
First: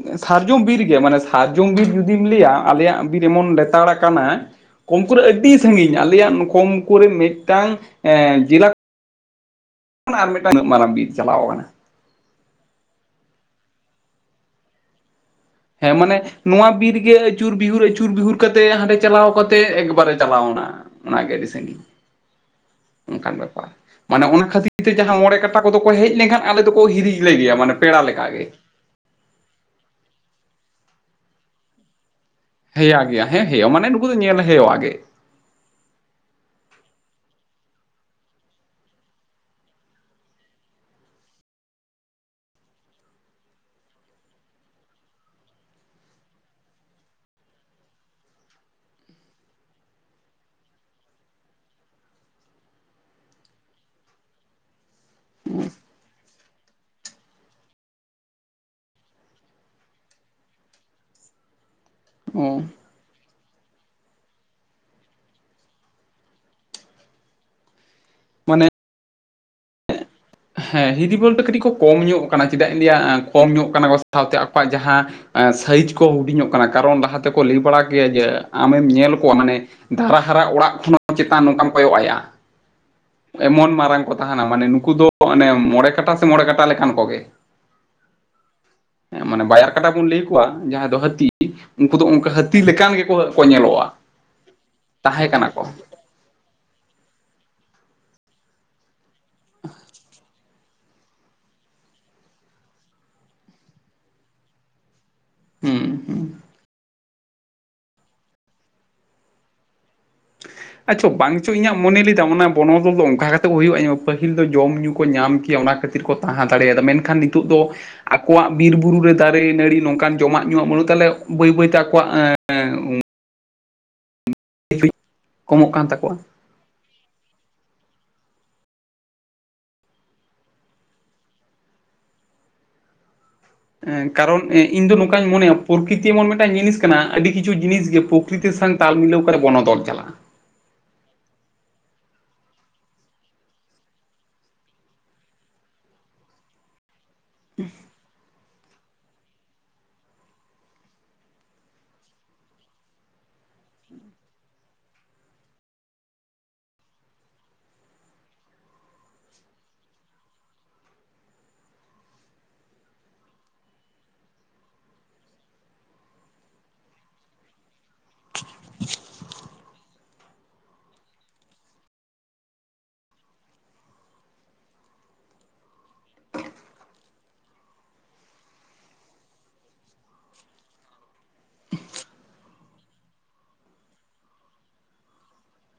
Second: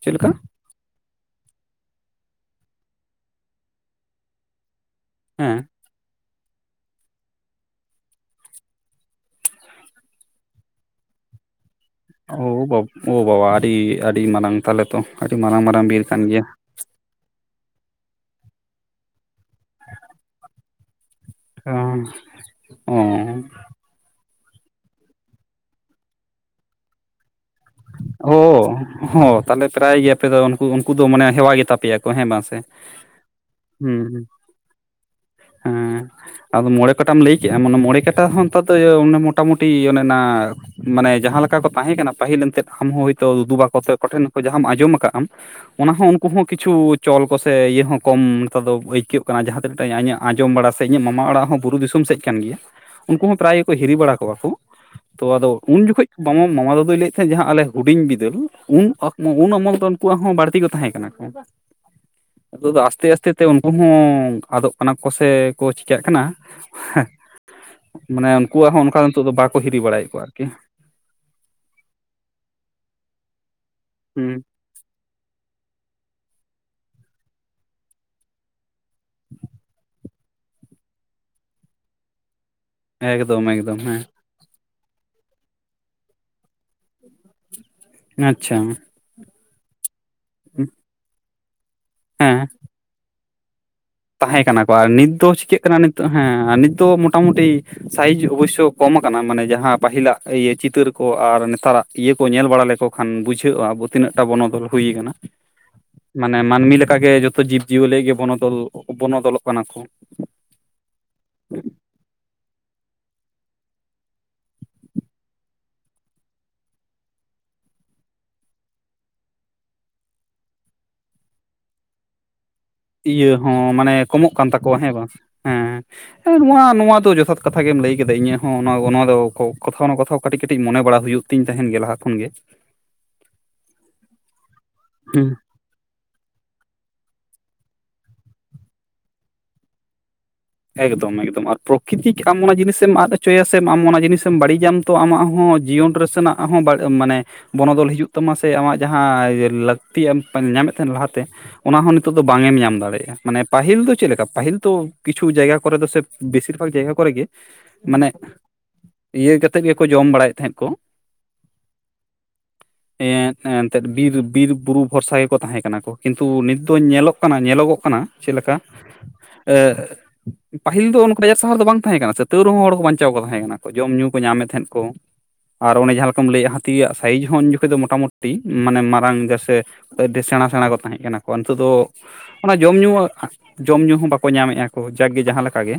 ᱪᱮᱫ ᱞᱮᱠᱟ ᱥᱟᱨᱡᱚᱢ ᱵᱤᱨ ᱜᱮ ᱢᱟᱱᱮ ᱥᱟᱨᱡᱚᱢ ᱵᱤᱨ ᱡᱩᱫᱤᱢ ᱞᱟᱹᱭᱟ ᱟᱞᱮᱭᱟᱜ ᱵᱤᱨ ᱮᱢᱚᱱ ᱞᱮᱛᱟᱲ ᱠᱟᱱᱟ ᱠᱚᱢ ᱠᱚᱨᱮ ᱟᱹᱰᱤ ᱦᱮᱸ ᱥᱟᱺᱜᱤᱧ ᱟᱞᱮᱭᱟᱜ ᱠᱚᱢ ᱠᱚᱨᱮ ᱢᱤᱫᱴᱟᱝ ᱡᱮᱞᱟ ᱟᱨ ᱢᱤᱫᱴᱟᱝ ᱩᱱᱟᱜ ᱢᱟᱨᱟᱝ ᱵᱤᱨ ᱪᱟᱞᱟᱣ ᱠᱟᱱᱟ ᱳ [unintelligible] ᱵᱟᱵᱟ ᱨᱮ ᱟᱹᱰᱤ ᱢᱟᱨᱟᱝ ᱛᱟᱦᱞᱮ ᱛᱚ ᱟᱹᱰᱤ ᱢᱟᱨᱟᱝ ᱢᱟᱨᱟᱝ ᱦᱮᱸ ᱵᱤᱨ ᱢᱟᱱᱮ ᱠᱟᱱ ᱜᱮᱭᱟ ᱱᱚᱣᱟ ᱵᱤᱨ ᱜᱮ ᱟᱹᱪᱩᱨ ᱵᱤᱦᱩᱨ ᱟᱹᱪᱩᱨ ᱵᱤᱦᱩᱨ ᱠᱟᱛᱮ ᱦᱟᱸᱰᱮ ᱪᱟᱞᱟᱣ ᱠᱟᱛᱮ ᱮᱠᱵᱟᱨᱮ ᱪᱟᱞᱟᱣᱱᱟ ᱚᱱᱟᱜᱮ ᱥᱟᱺᱜᱤᱧ ᱚ ᱚᱱᱠᱟᱱ ᱚ ᱵᱮᱯᱟᱨ ᱢᱟᱱᱮ ᱚᱱᱟ ᱠᱷᱟᱹᱛᱤᱨ ᱛᱮ ᱡᱟᱦᱟᱸ ᱢᱚᱬᱮ ᱠᱟᱴᱟ ᱠᱚᱫᱚ ᱠᱚ ᱦᱮᱡ ᱞᱮᱱᱠᱷᱟᱱ ᱟᱞᱮ ᱫᱚᱠᱚ ᱦᱤᱨᱤᱡ ᱞᱮᱜᱮᱭᱟ ᱢᱟᱱᱮ ᱯᱮᱲᱟ ᱚ ᱞᱮᱠᱟᱜᱮ ᱦᱚᱸ ᱛᱟᱦᱚᱞᱮ ᱯᱨᱟᱭ ᱜᱮ ᱟᱯᱮ ᱫᱚ ᱩᱱᱠᱩ ᱩᱱᱠᱩ ᱫᱚ ᱢᱟᱱᱮ ᱦᱮᱣᱟ ᱜᱮᱛᱟ ᱯᱮᱭᱟᱠᱚ ᱦᱮᱸ ᱵᱟᱝ ᱥᱮ ᱦᱮᱭᱟ ᱜᱮᱭᱟ ᱦᱮᱸ ᱦᱮᱸ ᱢᱟᱱᱮ ᱱᱩᱠᱩ ᱫᱚ ᱧᱮᱞ ᱦᱮᱣᱟ ᱜᱮ ᱦᱮ ᱟᱫᱚ ᱢᱚᱬᱮ ᱠᱟᱴᱟᱢ ᱞᱟᱹᱭ ᱠᱮᱜᱼᱟ [inaudible] ᱢᱚᱬᱮ ᱠᱟᱴᱟ ᱦᱚᱸ ᱱᱮᱛᱟᱨ ᱫᱚ ᱢᱚᱴᱟᱢᱩᱴᱤ ᱚᱱᱮ ᱚᱱᱟ ᱢᱟᱱᱮ ᱡᱟᱦᱟᱸ ᱞᱮᱠᱟ ᱠᱚ ᱛᱟᱦᱮᱸ ᱠᱟᱱᱟ ᱯᱟᱹᱦᱤᱞ ᱮᱱᱛᱮᱜ ᱟᱢᱦᱚᱸ ᱦᱳᱭᱛᱚ ᱫᱩᱫᱩᱵᱟ ᱠᱚᱛᱮ ᱠᱚᱴᱷᱮᱱ ᱠᱚᱢ ᱡᱟᱦᱟᱢ ᱠᱟᱜᱟᱢ ᱚᱱᱟ ᱦᱚᱸ ᱩᱱᱠᱩ ᱦᱚᱸ ᱠᱤᱪᱷᱩ ᱪᱚᱞ ᱠᱚᱥᱮ ᱤᱭᱟᱹ ᱦᱚᱸ ᱠᱚᱢ ᱱᱮᱛᱟᱨ ᱫᱚ ᱟᱹᱭᱠᱟᱹᱜ ᱠᱟᱱᱟ ᱡᱟᱦᱟᱸ ᱟᱡᱚᱢ ᱵᱟᱲᱟ ᱥᱮ ᱤᱧᱟᱹᱜ ᱢᱟᱢᱟ ᱚᱲᱟᱜ ᱦᱚᱸ ᱵᱩᱨᱩ ᱫᱤᱥᱚᱢ ᱥᱮᱫ ᱠᱟᱱ ᱜᱮᱭᱟ ᱩᱱᱠᱩ ᱦᱚ ᱯᱨᱟᱭ ᱜᱮᱠᱚ ᱦᱤᱨᱤ ᱵᱟᱲᱟ ᱠᱚᱣᱟ ᱠᱚ ᱛᱚ ᱟᱫᱚ ᱩᱱ ᱡᱚᱠᱷᱚᱡ ᱵᱟᱝ ᱢᱟᱢᱟ ᱫᱟᱫᱭ ᱞᱟᱹᱭᱮᱫ ᱛᱟᱦᱮᱫ ᱡᱟᱦᱟ ᱟᱞᱮ ᱦᱩᱰᱤᱧ ᱵᱤᱫᱟᱹᱞ ᱩᱱ ᱚᱢᱚᱞ ᱫᱚ ᱩᱱᱠᱩᱣᱟᱜ ᱦᱚᱸ ᱵᱟᱹᱲᱛᱤ ᱠᱚ ᱛᱟᱦᱮᱸ ᱠᱟᱱᱟ ᱠᱚ ᱚ ᱱᱤᱛᱚᱫᱚ ᱟᱛᱮ ᱟᱥ ᱦᱚᱛᱮ ᱛᱮ ᱩᱱᱠᱩ ᱦᱚ ᱟᱫᱚ ᱠᱟᱱᱟ ᱠᱚ ᱥᱮ ᱠᱚ ᱪᱤᱠᱟᱹ ᱠᱟᱱᱟ ᱢᱟᱱᱮ ᱩᱱᱠᱩᱣᱟᱜ ᱦᱚ ᱚᱱᱠᱟ ᱱᱤᱛᱚᱜ ᱫᱚ ᱵᱟᱠᱚ ᱦᱤᱨᱤ ᱵᱟᱲᱟᱭᱮᱫ ᱠᱚᱣᱟ ᱟᱨᱠᱤ ᱦᱮᱸ ᱦᱤᱫᱤ ᱵᱚᱞᱛᱮ ᱠᱟᱴᱤᱡ ᱠᱚ ᱠᱚᱢ ᱧᱚᱜ ᱠᱟᱱᱟ ᱪᱮᱫᱟᱜ ᱤᱧ ᱞᱟ. ᱭᱟ ᱠᱚᱢ ᱧᱚᱜ ᱠᱟᱱᱟ ᱠᱚ ᱥᱟᱶᱛᱮ ᱟᱠ ᱦᱩᱸ ᱟᱠᱚᱣᱟᱜ ᱡᱟᱦᱟ ᱥᱟᱭᱤᱡ ᱠᱚ ᱦᱩᱰᱤᱧᱚᱜ ᱠᱟᱱᱟ ᱠᱟᱨᱚᱱ ᱞᱟᱦᱟ ᱛᱮᱠᱚ ᱞᱟᱹᱭ ᱵᱟᱲᱟ ᱠᱮᱭᱟ ᱡᱮ ᱟᱢᱮᱢ ᱧᱮᱞ ᱠᱚᱣᱟ ᱢᱟᱱᱮ ᱫᱟᱨᱟ ᱦᱟᱨᱟ ᱚᱲᱟᱜ ᱠᱷᱚᱱ ᱦᱚᱸ ᱪᱮᱛᱟᱱ ᱱᱚᱠᱟᱢ ᱠᱚᱭᱚ ᱟᱭᱟ ᱮᱠᱫᱚᱢ ᱮᱢᱚᱱ ᱮᱠᱫᱚᱢ ᱢᱟᱨᱟᱝ ᱠᱚ ᱦᱮᱸ ᱛᱟᱦᱮᱱᱟ ᱢᱟᱱᱮ ᱱᱩᱠᱩ ᱫᱚ ᱚᱱᱮ ᱢᱚᱬᱮ ᱠᱟᱴᱟ ᱥᱮ ᱢᱚᱬᱮ ᱠᱟᱴᱟ ᱞᱮᱠᱟᱱ ᱠᱚᱜᱮ ᱱᱟᱪᱷᱟ ᱦᱮ ᱢᱟᱱᱮ ᱵᱟᱭᱟᱨ ᱠᱟᱰᱟ ᱵᱚᱱ ᱞᱟᱹᱭᱚᱣᱟ ᱡᱟᱦᱟᱸᱭ ᱫᱚ ᱦᱟᱹᱛᱤ ᱩᱱᱠᱩ ᱫᱚ ᱚᱱᱠᱟ ᱦᱮᱸ ᱦᱟᱹᱛᱤ ᱞᱮᱠ ᱠᱟᱱ ᱜᱮᱠᱚ ᱠᱚ ᱧᱮᱞᱚᱜᱼᱟ ᱛᱟᱦᱮᱸ ᱠᱟᱱᱟ ᱠᱚ ᱟᱨ ᱱᱤᱛ ᱫᱚ ᱛᱟᱦᱮᱸ ᱪᱤᱠᱟᱹᱜ ᱠᱚ ᱠᱟᱱᱟ ᱱᱤᱛᱚᱜ ᱦᱮᱸ ᱱᱤᱛ ᱫᱚ ᱢᱚᱴᱟᱢᱩᱴᱤ ᱥᱟᱭᱤᱡᱽ ᱚᱵᱚᱥᱥᱚ ᱠᱚᱢ ᱠᱟᱱᱟ ᱢᱟᱱᱮ ᱡᱟᱦᱟᱸ ᱯᱟᱹᱦᱤᱞᱟᱜ ᱤᱭᱟᱹ ᱪᱤᱛᱟᱹᱨ ᱠᱚ ᱟᱨ ᱱᱮᱛᱟᱨᱟᱜ ᱤᱭᱟᱹ ᱠᱚ ᱧᱮᱞ ᱵᱟᱲᱟ ᱞᱮᱠᱚ ᱠᱷᱟᱱ ᱵᱩᱡᱷᱟᱹᱜ-ᱟ ᱟᱵᱚ ᱛᱤᱱᱟᱹᱜ ᱴᱟ ᱵᱚᱱᱚᱫᱚᱞ ᱦᱩᱭ ᱟᱠᱟᱱᱟ ᱦᱩᱸ ᱦᱩᱸ ᱢᱟᱱᱮ ᱢᱟᱹᱱᱢᱤ ᱞᱮᱠᱟᱜᱮ ᱡᱚᱛᱚ ᱡᱤᱵᱽ ᱡᱤᱭᱟᱹᱞᱤ ᱜᱮ ᱵᱚᱱᱚᱫᱚᱞ ᱵᱚᱱᱚᱫᱚᱞᱚᱜ ᱠᱟᱱᱟ ᱠᱚ ᱟᱪᱷᱟ ᱵᱟᱝᱪᱚ ᱤᱧᱟ ᱢᱚᱱᱮ ᱞᱟ. ᱭ ᱫᱟ ᱚᱱᱟ ᱵᱚᱱᱚᱫᱚᱞ ᱫᱚ ᱚᱱᱠᱟ ᱠᱟᱛᱮ ᱜᱮ ᱦᱩᱭᱩ-ᱟ ᱤᱧᱢᱟ ᱯᱟᱹᱦᱤᱞ ᱫᱚ ᱡᱚᱢ ᱧᱩ ᱠᱚ ᱧᱟᱢ ᱠᱮᱭᱟ ᱚᱱᱟ ᱠᱷᱟᱹᱛᱤᱨ ᱠᱷᱟᱛᱤᱨ ᱠᱚ ᱛᱟᱦᱮ ᱫᱟᱲᱮ ᱭᱟᱫᱟ ᱢᱮᱱᱠᱷᱟᱱ ᱱᱤᱛᱚᱜ ᱫᱚ ᱟᱠᱚᱣᱟᱜ ᱵᱤᱨᱼᱵᱩᱨᱩ ᱨᱮ ᱫᱟᱨᱮ ᱱᱟᱹᱲᱤ ᱱᱚᱝᱠᱟᱱ ᱡᱚᱢᱟᱜ ᱧᱩᱣᱟᱜ ᱵᱟᱹᱱᱩᱜ ᱛᱟᱞᱮ ᱵᱟᱹᱭ ᱵᱟᱹᱭᱛᱮ ᱟᱠᱚᱣᱟᱜ ᱤᱭᱟᱹ ᱦᱚᱸ ᱢᱟᱱᱮ ᱠᱚᱢᱚᱜ ᱠᱟᱱ ᱛᱟᱠᱚᱣᱟ ᱦᱮ ᱵᱟᱝ ᱠᱚᱢᱚᱜ ᱠᱟᱱ ᱛᱟᱠᱚᱣᱟ ᱦᱮ ᱱᱚᱣᱟ ᱱᱚᱣᱟ ᱫᱚ ᱡᱚᱛᱷᱟᱛ ᱠᱟᱛᱷᱟ ᱜᱮᱢ ᱞᱟᱹᱭ ᱠᱮᱫᱟ ᱤᱧᱟᱹᱜ ᱦᱚ ᱚᱱᱟ ᱫᱚ ᱠᱚᱛᱷᱟᱣ ᱱᱟ ᱠᱚᱛᱷᱟᱣ ᱦᱚ ᱠᱟᱹᱴᱤᱡ ᱠᱟᱹᱴᱤᱡ ᱢᱚᱱᱮ ᱵᱟᱲᱟ ᱦᱩᱭᱩᱜ ᱛᱤᱧ ᱛᱟᱦᱮᱱ ᱜᱮᱭᱟ ᱞᱟᱦᱟ ᱠᱷᱚᱱ ᱜᱮ ᱮ... ᱠᱟᱨᱚᱱ ᱤᱧ ᱫᱚ ᱱᱚᱝᱠᱟᱧ ᱦᱩᱸ ᱢᱚᱱᱮᱭᱟ ᱯᱚᱨᱠᱤᱛᱤ ᱮᱢᱚᱱ ᱢᱮᱫᱴᱟᱝ ᱡᱤᱱᱤᱥ ᱠᱟᱱᱟ ᱟᱹᱰᱤ ᱠᱤᱪᱷᱩ ᱡᱤᱱᱤᱥ ᱜᱮ ᱯᱚᱠᱨᱤᱛᱤ ᱥᱟᱝ ᱛᱟᱞ ᱢᱤᱞᱟᱹᱣ ᱠᱟᱛᱮ ᱵᱚᱱᱚᱫᱚᱞ ᱪᱟᱞᱟᱜᱼᱟ ᱮᱠᱫᱚᱢ ᱮᱠᱫᱚᱢ ᱟᱨ ᱯᱨᱚᱠᱤᱛᱤᱠ ᱟᱢ ᱚᱱᱟ ᱡᱤᱱᱤᱥᱮᱢ ᱟᱫ ᱦᱚᱪᱚᱭᱟ ᱥᱮᱢ, ᱟᱢ ᱚᱱᱟ ᱡᱤᱱᱤᱥᱮᱢ ᱵᱟᱲᱤᱡᱟᱢ ᱛᱚ ᱟᱢᱟᱜ ᱦᱚ ᱡᱤᱭᱚᱱ ᱨᱮᱥᱮ ᱱᱟᱜ ᱦᱚ ᱵᱟᱰ ᱢᱟᱱᱮ ᱵᱚᱱᱚᱫᱚᱞ ᱦᱤᱡᱩᱜ ᱛᱟᱢᱟ ᱥᱮ ᱥᱮ ᱟᱢᱟᱜ ᱡᱟᱦᱟᱸ ᱮᱸᱻ ᱞᱟᱹᱠᱛᱤᱭᱮᱢ ᱧᱟᱢᱮᱫ ᱛᱟᱦᱮᱱᱟ ᱞᱟᱦᱟᱛᱮ ᱚᱱᱟ ᱦᱚ ᱱᱤᱛᱚᱜ ᱫᱚ ᱵᱟᱝ ᱮᱢ ᱧᱟᱢ ᱫᱟᱲᱮᱭᱟᱜ-ᱟ ᱢᱟᱱᱮ ᱯᱟᱹᱦᱤᱞ ᱫᱚ ᱪᱮᱫ ᱞᱮᱠᱟ ᱯᱟᱹᱦᱤᱞ ᱫᱚ ᱠᱤᱪᱷᱩ ᱡᱟᱭᱜᱟ ᱠᱚᱨᱮ ᱫᱚ ᱥᱮ ᱵᱮᱥᱤᱨ ᱵᱷᱟᱜᱽ ᱡᱟᱭᱜᱟ ᱠᱚᱨᱮ ᱜᱮ ᱢᱟᱱᱮ ᱤᱭᱟᱹ ᱠᱟᱛᱮᱫ ᱜᱮᱠᱚ ᱡᱚᱢ ᱵᱟᱲᱟᱭᱮᱫ ᱛᱟᱦᱮᱫ ᱠᱚ ᱮᱱ ᱮᱱᱛᱮᱫ ᱵᱤᱨ ᱵᱤᱨ ᱵᱩᱨᱩ ᱵᱷᱚᱨᱥᱟ ᱜᱮᱠᱚ ᱛᱟᱦᱮ ᱠᱟᱱᱟ ᱠᱚ, ᱠᱤᱱᱛᱩ ᱱᱤᱛ ᱫᱚ ᱧᱮᱞᱚᱜ ᱠᱟᱱᱟ ᱧᱮᱞᱚᱜᱚᱜ ᱠᱟᱱᱟ ᱪᱮ ᱞᱮᱠᱟ ᱮᱻ ᱯᱟᱹᱦᱤᱞ ᱫᱚ ᱚᱱᱠᱟ ᱵᱟᱡᱟᱨ ᱥᱟᱦᱟᱨ ᱫᱚ ᱵᱟᱝ ᱛᱟᱦᱮ ᱠᱟᱱᱟ ᱥᱮ ᱛᱟᱹᱣ ᱨᱮᱦᱚ ᱦᱚᱲ ᱠᱚ ᱵᱟᱧᱪᱟᱣ ᱠᱚ ᱛᱟᱦᱮ ᱠᱟᱱᱟ ᱠᱚ ᱡᱚᱢ ᱧᱩ ᱠᱚ ᱧᱟᱢᱮᱫ ᱛᱟᱦᱮᱱ ᱠᱚ ᱟᱨ ᱚᱱᱮ ᱡᱟᱦᱟ ᱞᱮᱠᱟᱢ ᱞᱟᱹᱭᱮᱜ-ᱟ ᱦᱟᱹᱛᱤᱭᱟᱜ ᱥᱟᱭᱤᱡᱽ ᱦᱚ ᱩᱱ ᱡᱚᱠᱷᱚᱡ ᱫᱚ ᱢᱚᱴᱟᱢᱚᱴᱤ ᱢᱟᱱᱮ ᱢᱟᱨᱟᱝ ᱜᱮᱥᱮ ᱟᱰᱤ ᱥᱮᱬᱟ ᱥᱮᱬᱟ ᱠᱚ ᱛᱟᱦᱮ ᱠᱟᱱᱟ ᱠᱚ ᱟᱨ ᱱᱤᱛᱚᱜ ᱫᱚ ᱚᱱᱟ ᱡᱚᱢ ᱧᱩ ᱡᱚᱢ ᱧᱩ ᱦᱚ ᱵᱟᱠᱚ ᱧᱟᱢᱮᱜᱼᱟ ᱦᱚ ᱡᱟᱠ ᱜᱮ ᱡᱟᱦᱟ ᱞᱮᱠᱟ ᱜᱮ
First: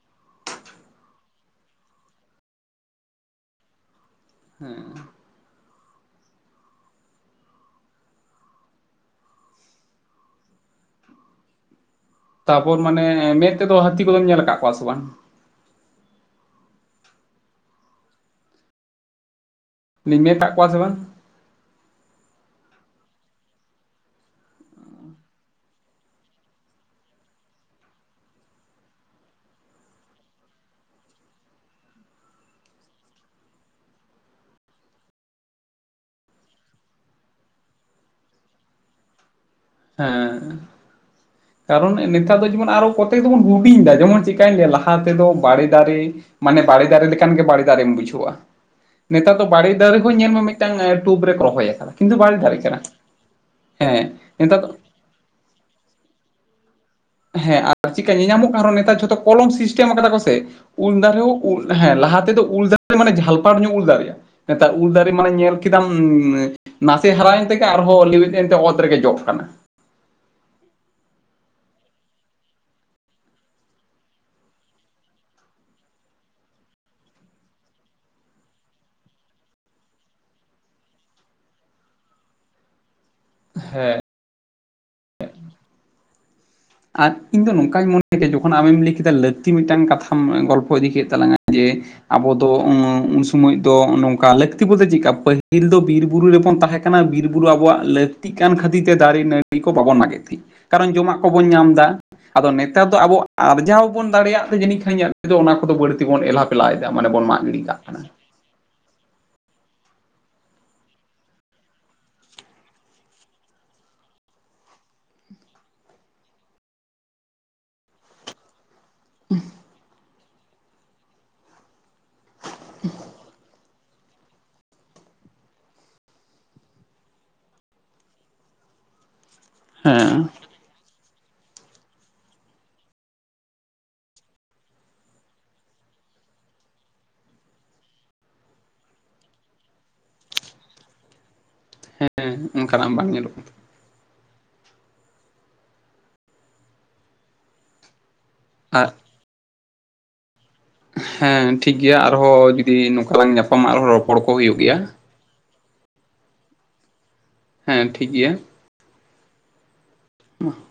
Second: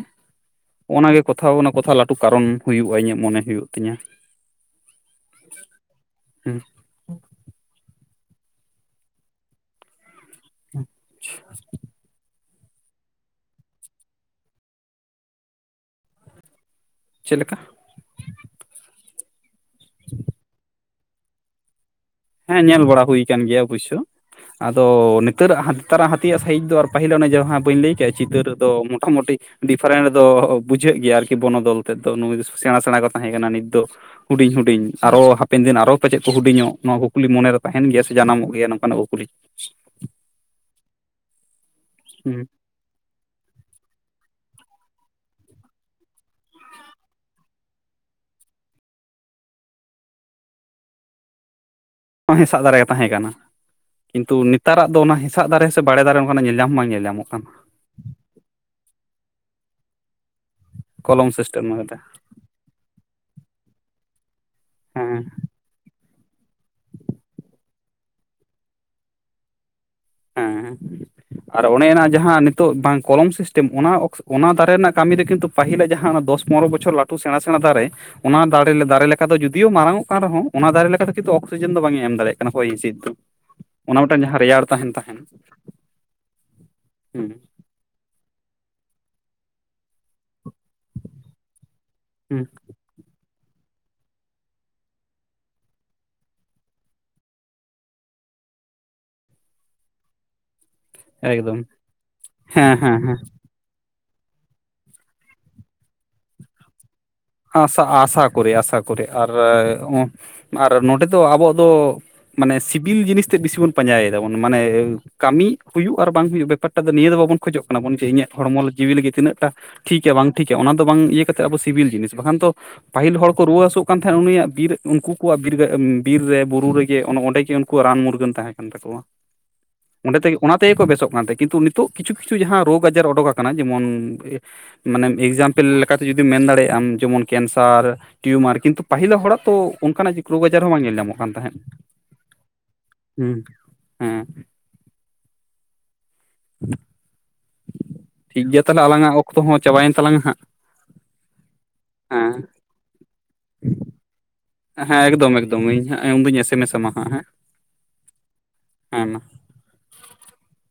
ᱦᱚᱜᱼᱱᱟ ᱜᱮ ᱠᱚᱛᱷᱟ ᱱᱟ ᱠᱟᱛᱷᱟ ᱞᱟᱹᱴᱩ ᱠᱟᱨᱚᱱ ᱦᱩᱭᱩᱜᱼᱟ ᱤᱧᱟᱹᱜ ᱢᱚᱱᱮ ᱦᱩᱭᱩᱜ ᱛᱤᱧᱟ ᱦᱮᱸᱻ ᱦᱮᱸ [inaudible] ᱛᱟᱯᱚᱨ ᱢᱟᱱᱮ ᱢᱮᱸᱫ ᱛᱮᱫᱚ ᱦᱟᱹᱛᱤ ᱠᱚᱫᱚᱢ ᱧᱮᱞ ᱟᱠᱟᱫ ᱠᱚᱣᱟ ᱥᱮ ᱵᱟᱝ? ᱪᱮᱫ ᱞᱮᱠᱟ? ᱞᱤᱧ ᱧᱮᱞ ᱠᱟᱫ ᱠᱚᱣᱟ ᱥᱮ ᱵᱟᱝ? ᱦᱮ ᱧᱮᱞ ᱵᱟᱲᱟ ᱦᱩᱭ ᱠᱟᱱ ᱜᱮᱭᱟ ᱚᱵᱚᱥᱥᱚ ᱟᱫᱚ ᱱᱤᱛᱟᱨᱟᱜ ᱦᱟᱛᱤ ᱱᱮᱛᱟᱨᱟᱜ ᱦᱟᱹᱛᱤᱭᱟᱜ ᱥᱟᱭᱤᱡ ᱫᱚ ᱟᱨ ᱯᱟᱹᱦᱤᱞ ᱚᱱᱮ ᱡᱟᱦᱟ ᱵᱟᱹᱧ ᱞᱟᱹᱭ ᱠᱮᱫ ᱪᱤᱛᱟᱹᱨ ᱫᱚ ᱢᱚᱴᱟᱢᱚᱴᱤ ᱰᱤᱯᱷᱟᱨᱮᱱᱴ ᱫᱚ ᱵᱩᱡᱷᱟᱹᱜ ᱜᱮᱭᱟ ᱟᱨᱠᱤ ᱵᱚᱱᱚᱫᱚᱞ ᱛᱮᱫ ᱫᱚ ᱱᱩᱭ ᱫᱚᱥᱮ ᱥᱮᱬᱟ ᱥᱮᱬᱟ ᱠᱚ ᱛᱟᱦᱮ ᱠᱟᱱᱟ ᱱᱤᱛ ᱫᱚ ᱦᱩᱰᱤᱧ ᱦᱩᱰᱤᱧ ᱟᱨᱚ ᱦᱟᱯᱮᱱ ᱫᱤᱱ ᱟᱨᱚ ᱯᱟᱪᱮᱫ ᱠᱚ ᱦᱩᱰᱤᱧᱚᱜ ᱱᱚᱣᱟ ᱠᱩᱠᱞᱤ ᱢᱚᱱᱮᱨᱮ ᱛᱟᱦᱮᱱ ᱜᱮᱭᱟ ᱥᱮ ᱡᱟᱱᱟᱢᱚᱜ ᱜᱮᱭᱟ ᱱᱚᱝᱠᱟᱱᱟᱜ ᱠᱩᱠᱞᱤ ᱦᱮᱸ ᱠᱟᱨᱚᱱ ᱱᱮᱛᱟᱨ ᱦᱩᱸ ᱫᱚ ᱡᱮᱢᱚᱱ ᱟᱨᱚ ᱠᱚᱛᱼᱼ ᱼᱼᱛᱮᱠ ᱫᱚ ᱵᱚᱱ ᱦᱩᱰᱤᱧ ᱫᱟ ᱡᱮᱢᱚᱱ ᱪᱮᱠᱟᱧ ᱞᱟᱹᱭᱟ ᱞᱟᱦᱟ ᱛᱮᱫᱚ ᱵᱟᱲᱮ ᱫᱟᱨᱮ ᱢᱟᱱᱮ ᱵᱟᱲᱮ ᱫᱟᱨᱮ ᱞᱮᱠᱟᱱ ᱜᱮ ᱵᱟᱲᱮ ᱫᱟᱨᱮᱢ ᱵᱩᱡᱷᱟᱹᱣᱟ ᱱᱮᱛᱟᱨ ᱫᱚ ᱵᱟᱲᱮ ᱫᱟᱨᱮ ᱦᱚ ᱧᱮᱞᱢᱮ ᱢᱤᱫᱴᱟᱝ ᱴᱩᱵ ᱨᱮᱠᱚ ᱨᱚᱦᱚᱭ ᱠᱟᱫᱟ ᱠᱤᱱᱛᱩ ᱵᱟᱲᱮ ᱫᱟᱨᱮ ᱠᱟᱱᱟ ᱦᱮᱸ ᱟᱜ ᱫᱚ ᱚᱱᱟ ᱦᱮᱸᱥᱟᱜ ᱫᱟᱨᱮ ᱥᱮ ᱵᱟᱲᱮ ᱫᱟᱨᱮ ᱚᱱᱠᱟ ᱧᱮᱞ ᱧᱟᱢ ᱦᱚ ᱵᱟᱝ ᱧᱮᱞ ᱧᱟᱢᱚᱜ ᱠᱟᱱᱟ ᱦᱮᱸ ᱟᱨ ᱪᱤᱠᱟ ᱧᱮᱧᱟᱢᱚᱜ ᱠᱟᱱ ᱨᱮᱦᱚᱸ ᱱᱮᱛᱟᱨ ᱡᱷᱚᱛᱚ ᱠᱚᱞᱚᱢ ᱥᱤᱥᱴᱮᱢ ᱠᱟᱫᱟ ᱠᱚ ᱥᱮ ᱩᱞ ᱫᱟᱨᱮ ᱠᱚᱞᱚᱢ ᱦᱚᱸ ᱩᱞ ᱥᱤᱥᱴᱮᱢ ᱠᱟᱛᱮ ᱦᱮᱸ ᱞᱟᱦᱟ ᱛᱮᱫᱚ ᱩᱞ ᱫᱟᱨᱮ ᱢᱟᱱᱮ ᱡᱷᱟᱞᱯᱟᱨ ᱧᱚᱜ ᱩᱞ ᱫᱟᱨᱮᱜᱼᱟ ᱱᱮᱛᱟᱨ ᱩᱞ ᱫᱟᱨᱮ ᱦᱮᱸ ᱢᱟᱱᱮ ᱧᱮᱞ ᱠᱮᱫᱟᱢ ᱱᱟᱥᱮ ᱦᱟᱨᱟᱭᱮᱱ ᱛᱮᱜᱮ ᱟᱨᱦᱚᱸ ᱞᱤᱣᱮᱫ ᱮᱱᱛᱮ ᱚᱛ ᱨᱮᱜᱮ ᱡᱚᱜ ᱠᱟᱱᱟ ᱦᱮᱸᱻ ᱟᱨ ᱚᱱᱮ ᱚᱱᱟ ᱡᱟᱦᱟᱸ ᱱᱤᱛᱳᱜ ᱵᱟᱝ ᱠᱚᱞᱚᱢ ᱥᱤᱥᱴᱮᱢ ᱚᱱᱟ ᱚᱱᱟ ᱫᱟᱨᱮ ᱨᱮᱱᱟᱜ ᱠᱟᱹᱢᱤ ᱫᱚ ᱠᱤᱱᱛᱩ ᱯᱟᱹᱦᱤᱞᱟᱜ ᱡᱟᱦᱟᱸ ᱫᱚᱥ ᱯᱚᱱᱨᱚ ᱵᱚᱪᱷᱚᱨ ᱞᱟᱹᱴᱩ ᱥᱮᱬᱟ ᱥᱮᱬᱟ ᱫᱟᱨᱮ ᱚᱱᱟ ᱫᱟᱨᱮ ᱫᱟᱨᱮ ᱞᱮᱠᱟ ᱫᱚ ᱡᱩᱫᱤᱭᱚ ᱢᱟᱨᱟᱝ ᱚᱜ ᱠᱟᱱ ᱨᱮᱦᱚ ᱚᱱᱟ ᱫᱟᱨᱮ ᱞᱮᱠᱟ ᱫᱚ ᱠᱤᱱᱛᱩ ᱚᱠᱥᱤᱡᱮᱱ ᱫᱚ ᱵᱟᱝᱼᱮ ᱮᱢ ᱫᱟᱲᱮᱭᱟᱜ ᱠᱟᱱᱟ ᱦᱚᱭ ᱦᱤᱸᱥᱤᱫ ᱫᱚ ᱚᱱᱟ ᱢᱤᱫᱴᱟᱝ ᱡᱟᱦᱟᱸ ᱨᱮᱭᱟᱲ ᱛᱟᱦᱮᱱ ᱛᱟᱦᱮᱱ ᱟᱨ ᱦᱩᱸ ᱤᱧ ᱫᱚ ᱱᱚᱝᱠᱟᱧ ᱢᱚᱱᱮ ᱜᱮ ᱡᱚᱼᱼ ᱼᱼᱠᱷᱚᱱ ᱟᱮᱢ ᱞᱟᱹᱭ ᱠᱮᱫᱟ ᱞᱟᱹᱠᱛᱤ ᱢᱤᱫᱴᱟᱝ ᱠᱟᱛᱷᱟᱢ ᱜᱚᱞᱯᱷᱚ ᱤᱫᱤ ᱠᱮᱫ ᱛᱟᱞᱟᱝᱟ ᱡᱮ ᱟᱵᱚ ᱦᱩᱸ ᱫᱚ ᱩᱸᱻ ᱥᱚᱢᱚᱭ ᱫᱚ ᱱᱚᱝᱠᱟ ᱞᱟᱹᱠᱛᱤ ᱵᱚᱞᱛᱮ ᱪᱮᱫ ᱞᱮᱠᱟ ᱯᱟᱹᱦᱤᱞ ᱫᱚ ᱵᱤᱨ ᱵᱩᱨᱩ ᱨᱮᱵᱚᱱ ᱛᱟᱦᱮᱸ ᱠᱟᱱᱟ ᱵᱤᱨ ᱵᱩᱨᱩ ᱟᱵᱚᱣᱟᱜ ᱞᱟᱹᱠᱼ ᱠᱟᱹᱜ [unintelligible] ᱠᱟᱱ ᱠᱷᱟᱹᱛᱤᱨ ᱛᱮ ᱫᱟᱨᱮ ᱱᱟᱹᱲᱤ ᱠᱚ ᱵᱟᱵᱚᱱ ᱢᱟᱜᱮᱛ ᱛᱟᱦᱮᱸ ᱠᱟᱨᱚᱱ ᱡᱚᱢᱟᱜ ᱠᱚᱵᱚᱱ ᱮᱠᱫᱚᱢ ᱧᱟᱢ ᱮᱫᱟ ᱟᱫᱚ ᱦᱮᱸ ᱱᱮᱛᱟᱨ ᱫᱚ ᱦᱮᱸ ᱟᱵᱚᱣᱟᱜ ᱟᱨ ᱡᱟᱦᱟᱸ ᱵᱚᱱ ᱫᱟᱲᱮᱭᱟᱜ ᱛᱮ ᱡᱟᱹᱱᱤᱡ ᱠᱷᱟᱱ ᱤᱧᱟᱹᱜ ᱫᱚ ᱚᱱᱟ ᱠᱚᱫᱚ ᱵᱟᱹᱲᱛᱤᱵᱚᱱ ᱮᱞᱟ ᱯᱮᱞᱟᱭᱮᱫᱟ ᱢᱟᱱᱮ ᱵᱚᱱ ᱢᱟᱜ ᱜᱤᱰᱤ ᱠᱟᱜ ᱟᱥᱟ ᱠᱟᱱᱟ ᱟᱥᱟ ᱠᱚᱨᱤ ᱟᱥᱟ ᱠᱚᱨᱤ ᱟᱨ ᱟᱨ ᱱᱚᱸᱰᱮ ᱫᱚ ᱟᱵᱚᱣᱟᱜ ᱫᱚ ᱢᱟᱱᱮ ᱥᱤᱵᱤᱞ ᱡᱤᱱᱤᱥ ᱛᱮᱫ ᱵᱮᱥᱤ ᱵᱚᱱ ᱯᱟᱸᱡᱟᱭ ᱮᱫᱟᱵᱚᱱ ᱢᱟᱱᱮ ᱠᱟᱹᱢᱤ ᱦᱩᱭᱩᱜ ᱟᱨ ᱵᱟᱝ ᱦᱩᱭᱩᱜ ᱵᱮᱯᱟᱨ ᱴᱟᱜ ᱫᱚ ᱱᱤᱭᱟᱹ ᱫᱚ ᱵᱟᱵᱚᱱ ᱠᱷᱚᱡᱚᱜ ᱠᱟᱱᱟ ᱵᱚᱱ ᱡᱮ ᱤᱧᱟᱹᱜ ᱦᱚᱲᱢᱚ ᱡᱤᱣᱤ ᱞᱟᱹᱜᱤᱫ ᱛᱤᱱᱟᱹᱜ ᱴᱟ ᱴᱷᱤᱠᱟ ᱵᱟᱝ ᱴᱷᱤᱠᱟ ᱚᱱᱟ ᱫᱚ ᱵᱟᱝ ᱤᱭᱟᱹ ᱠᱟᱛᱮ ᱟᱵᱚ ᱫᱚ ᱥᱤᱵᱤᱞ ᱡᱤᱱᱤᱥ ᱵᱟᱠᱷᱟᱱ ᱛᱚ ᱯᱟᱹᱦᱤᱞ ᱦᱚᱲ ᱠᱚ ᱨᱩᱣᱟᱹ ᱦᱟᱹᱥᱩᱜ ᱠᱟᱱ ᱛᱟᱦᱮᱸᱫ ᱩᱱᱤᱭᱟᱜ ᱵᱤᱨ ᱩᱱᱠᱩ ᱠᱚᱣᱟᱜ ᱵᱤᱨ ᱵᱤᱨ ᱨᱮ ᱵᱩᱨᱩ ᱨᱮᱜᱮ ᱚᱸᱰᱮ ᱜᱮ ᱩᱱᱠᱩᱣᱟᱜ ᱨᱟᱱ ᱢᱩᱨᱜᱟᱹᱱ ᱛᱟᱦᱮᱸ ᱠᱟᱱᱟ ᱠᱚᱣᱟ ᱦᱮᱸ ᱚᱸᱰᱮ ᱛᱮᱜᱮ ᱚᱱᱟ ᱛᱮᱜᱮ ᱠᱚ ᱵᱮᱥᱚᱜ ᱠᱟᱱᱛᱮ ᱠᱤᱱᱛᱩ ᱱᱤᱛᱚᱜ ᱠᱤᱪᱷᱩ ᱠᱤᱪᱷᱩ ᱡᱟᱦᱟᱸ ᱨᱳᱜᱽ ᱟᱡᱟᱨ ᱚᱰᱩᱠ ᱟᱠᱟᱱᱟ ᱡᱮᱢᱚᱱ ᱢᱟᱱᱮ ᱮᱠᱡᱟᱢᱯᱮᱞ ᱞᱮᱠᱟᱛᱮ ᱡᱩᱫᱤᱢ ᱢᱮᱱ ᱫᱟᱲᱮᱭᱟᱜᱼᱟᱢ ᱡᱮᱢᱚᱱ ᱠᱮᱱᱥᱟᱨ ᱴᱤᱭᱩᱢᱟᱨ ᱠᱤᱱᱛᱩ ᱯᱟᱹᱦᱤᱞᱟᱹ ᱦᱚᱲᱟᱜ ᱛᱚ ᱚᱱᱠᱟᱱᱟᱜ ᱨᱳᱜᱽ ᱟᱡᱟᱨ ᱦᱚᱸ ᱵᱟᱝ ᱧᱮᱞ ᱧᱟᱢᱚᱜ ᱠᱟᱱ ᱛᱟᱦᱮᱸᱫ᱾ ᱦᱮᱸᱜ ᱮᱢ ᱚᱱᱠᱟᱱᱟᱜ ᱵᱟᱝ ᱧᱮᱞᱚᱜ ᱦᱩᱸ ᱠᱟᱱᱛᱟᱦᱮᱱ ᱦᱮᱸ ᱴᱷᱤᱠᱜᱮᱭᱟ ᱛᱟᱦᱞᱮ ᱟᱨ ᱟᱞᱟᱝᱟᱜ ᱚᱠᱛᱚ ᱦᱚᱸ ᱪᱟᱵᱟᱭᱮᱱ ᱛᱟᱞᱟᱝ ᱟ ᱦᱟᱸᱜ᱾ ᱦᱮᱸ ᱴᱷᱤᱠ ᱜᱮᱭᱟ ᱦᱮᱸ ᱟᱨᱦᱚᱸ ᱡᱩᱫᱤ ᱱᱚᱝᱠᱟ ᱞᱟᱝ ᱧᱟᱯᱟᱢᱟ ᱟᱨᱦᱚᱸ ᱨᱚ ᱲᱚᱯᱚᱲ ᱠᱚ ᱦᱩᱭᱩᱜ ᱜᱮ ᱦᱮᱸ ᱮᱠᱫᱚᱢ ᱮᱠᱫᱚᱢ ᱤᱧ ᱦᱟᱜ ᱩᱱᱩᱧ ᱮᱥᱮᱢᱮᱥ ᱟᱢᱟ ᱦᱟᱸᱜ ᱦᱮᱸ ᱦᱮᱸ ᱴᱷᱤᱠ ᱜᱮᱭᱟ ᱦᱮ ᱢᱟ [unintelligible]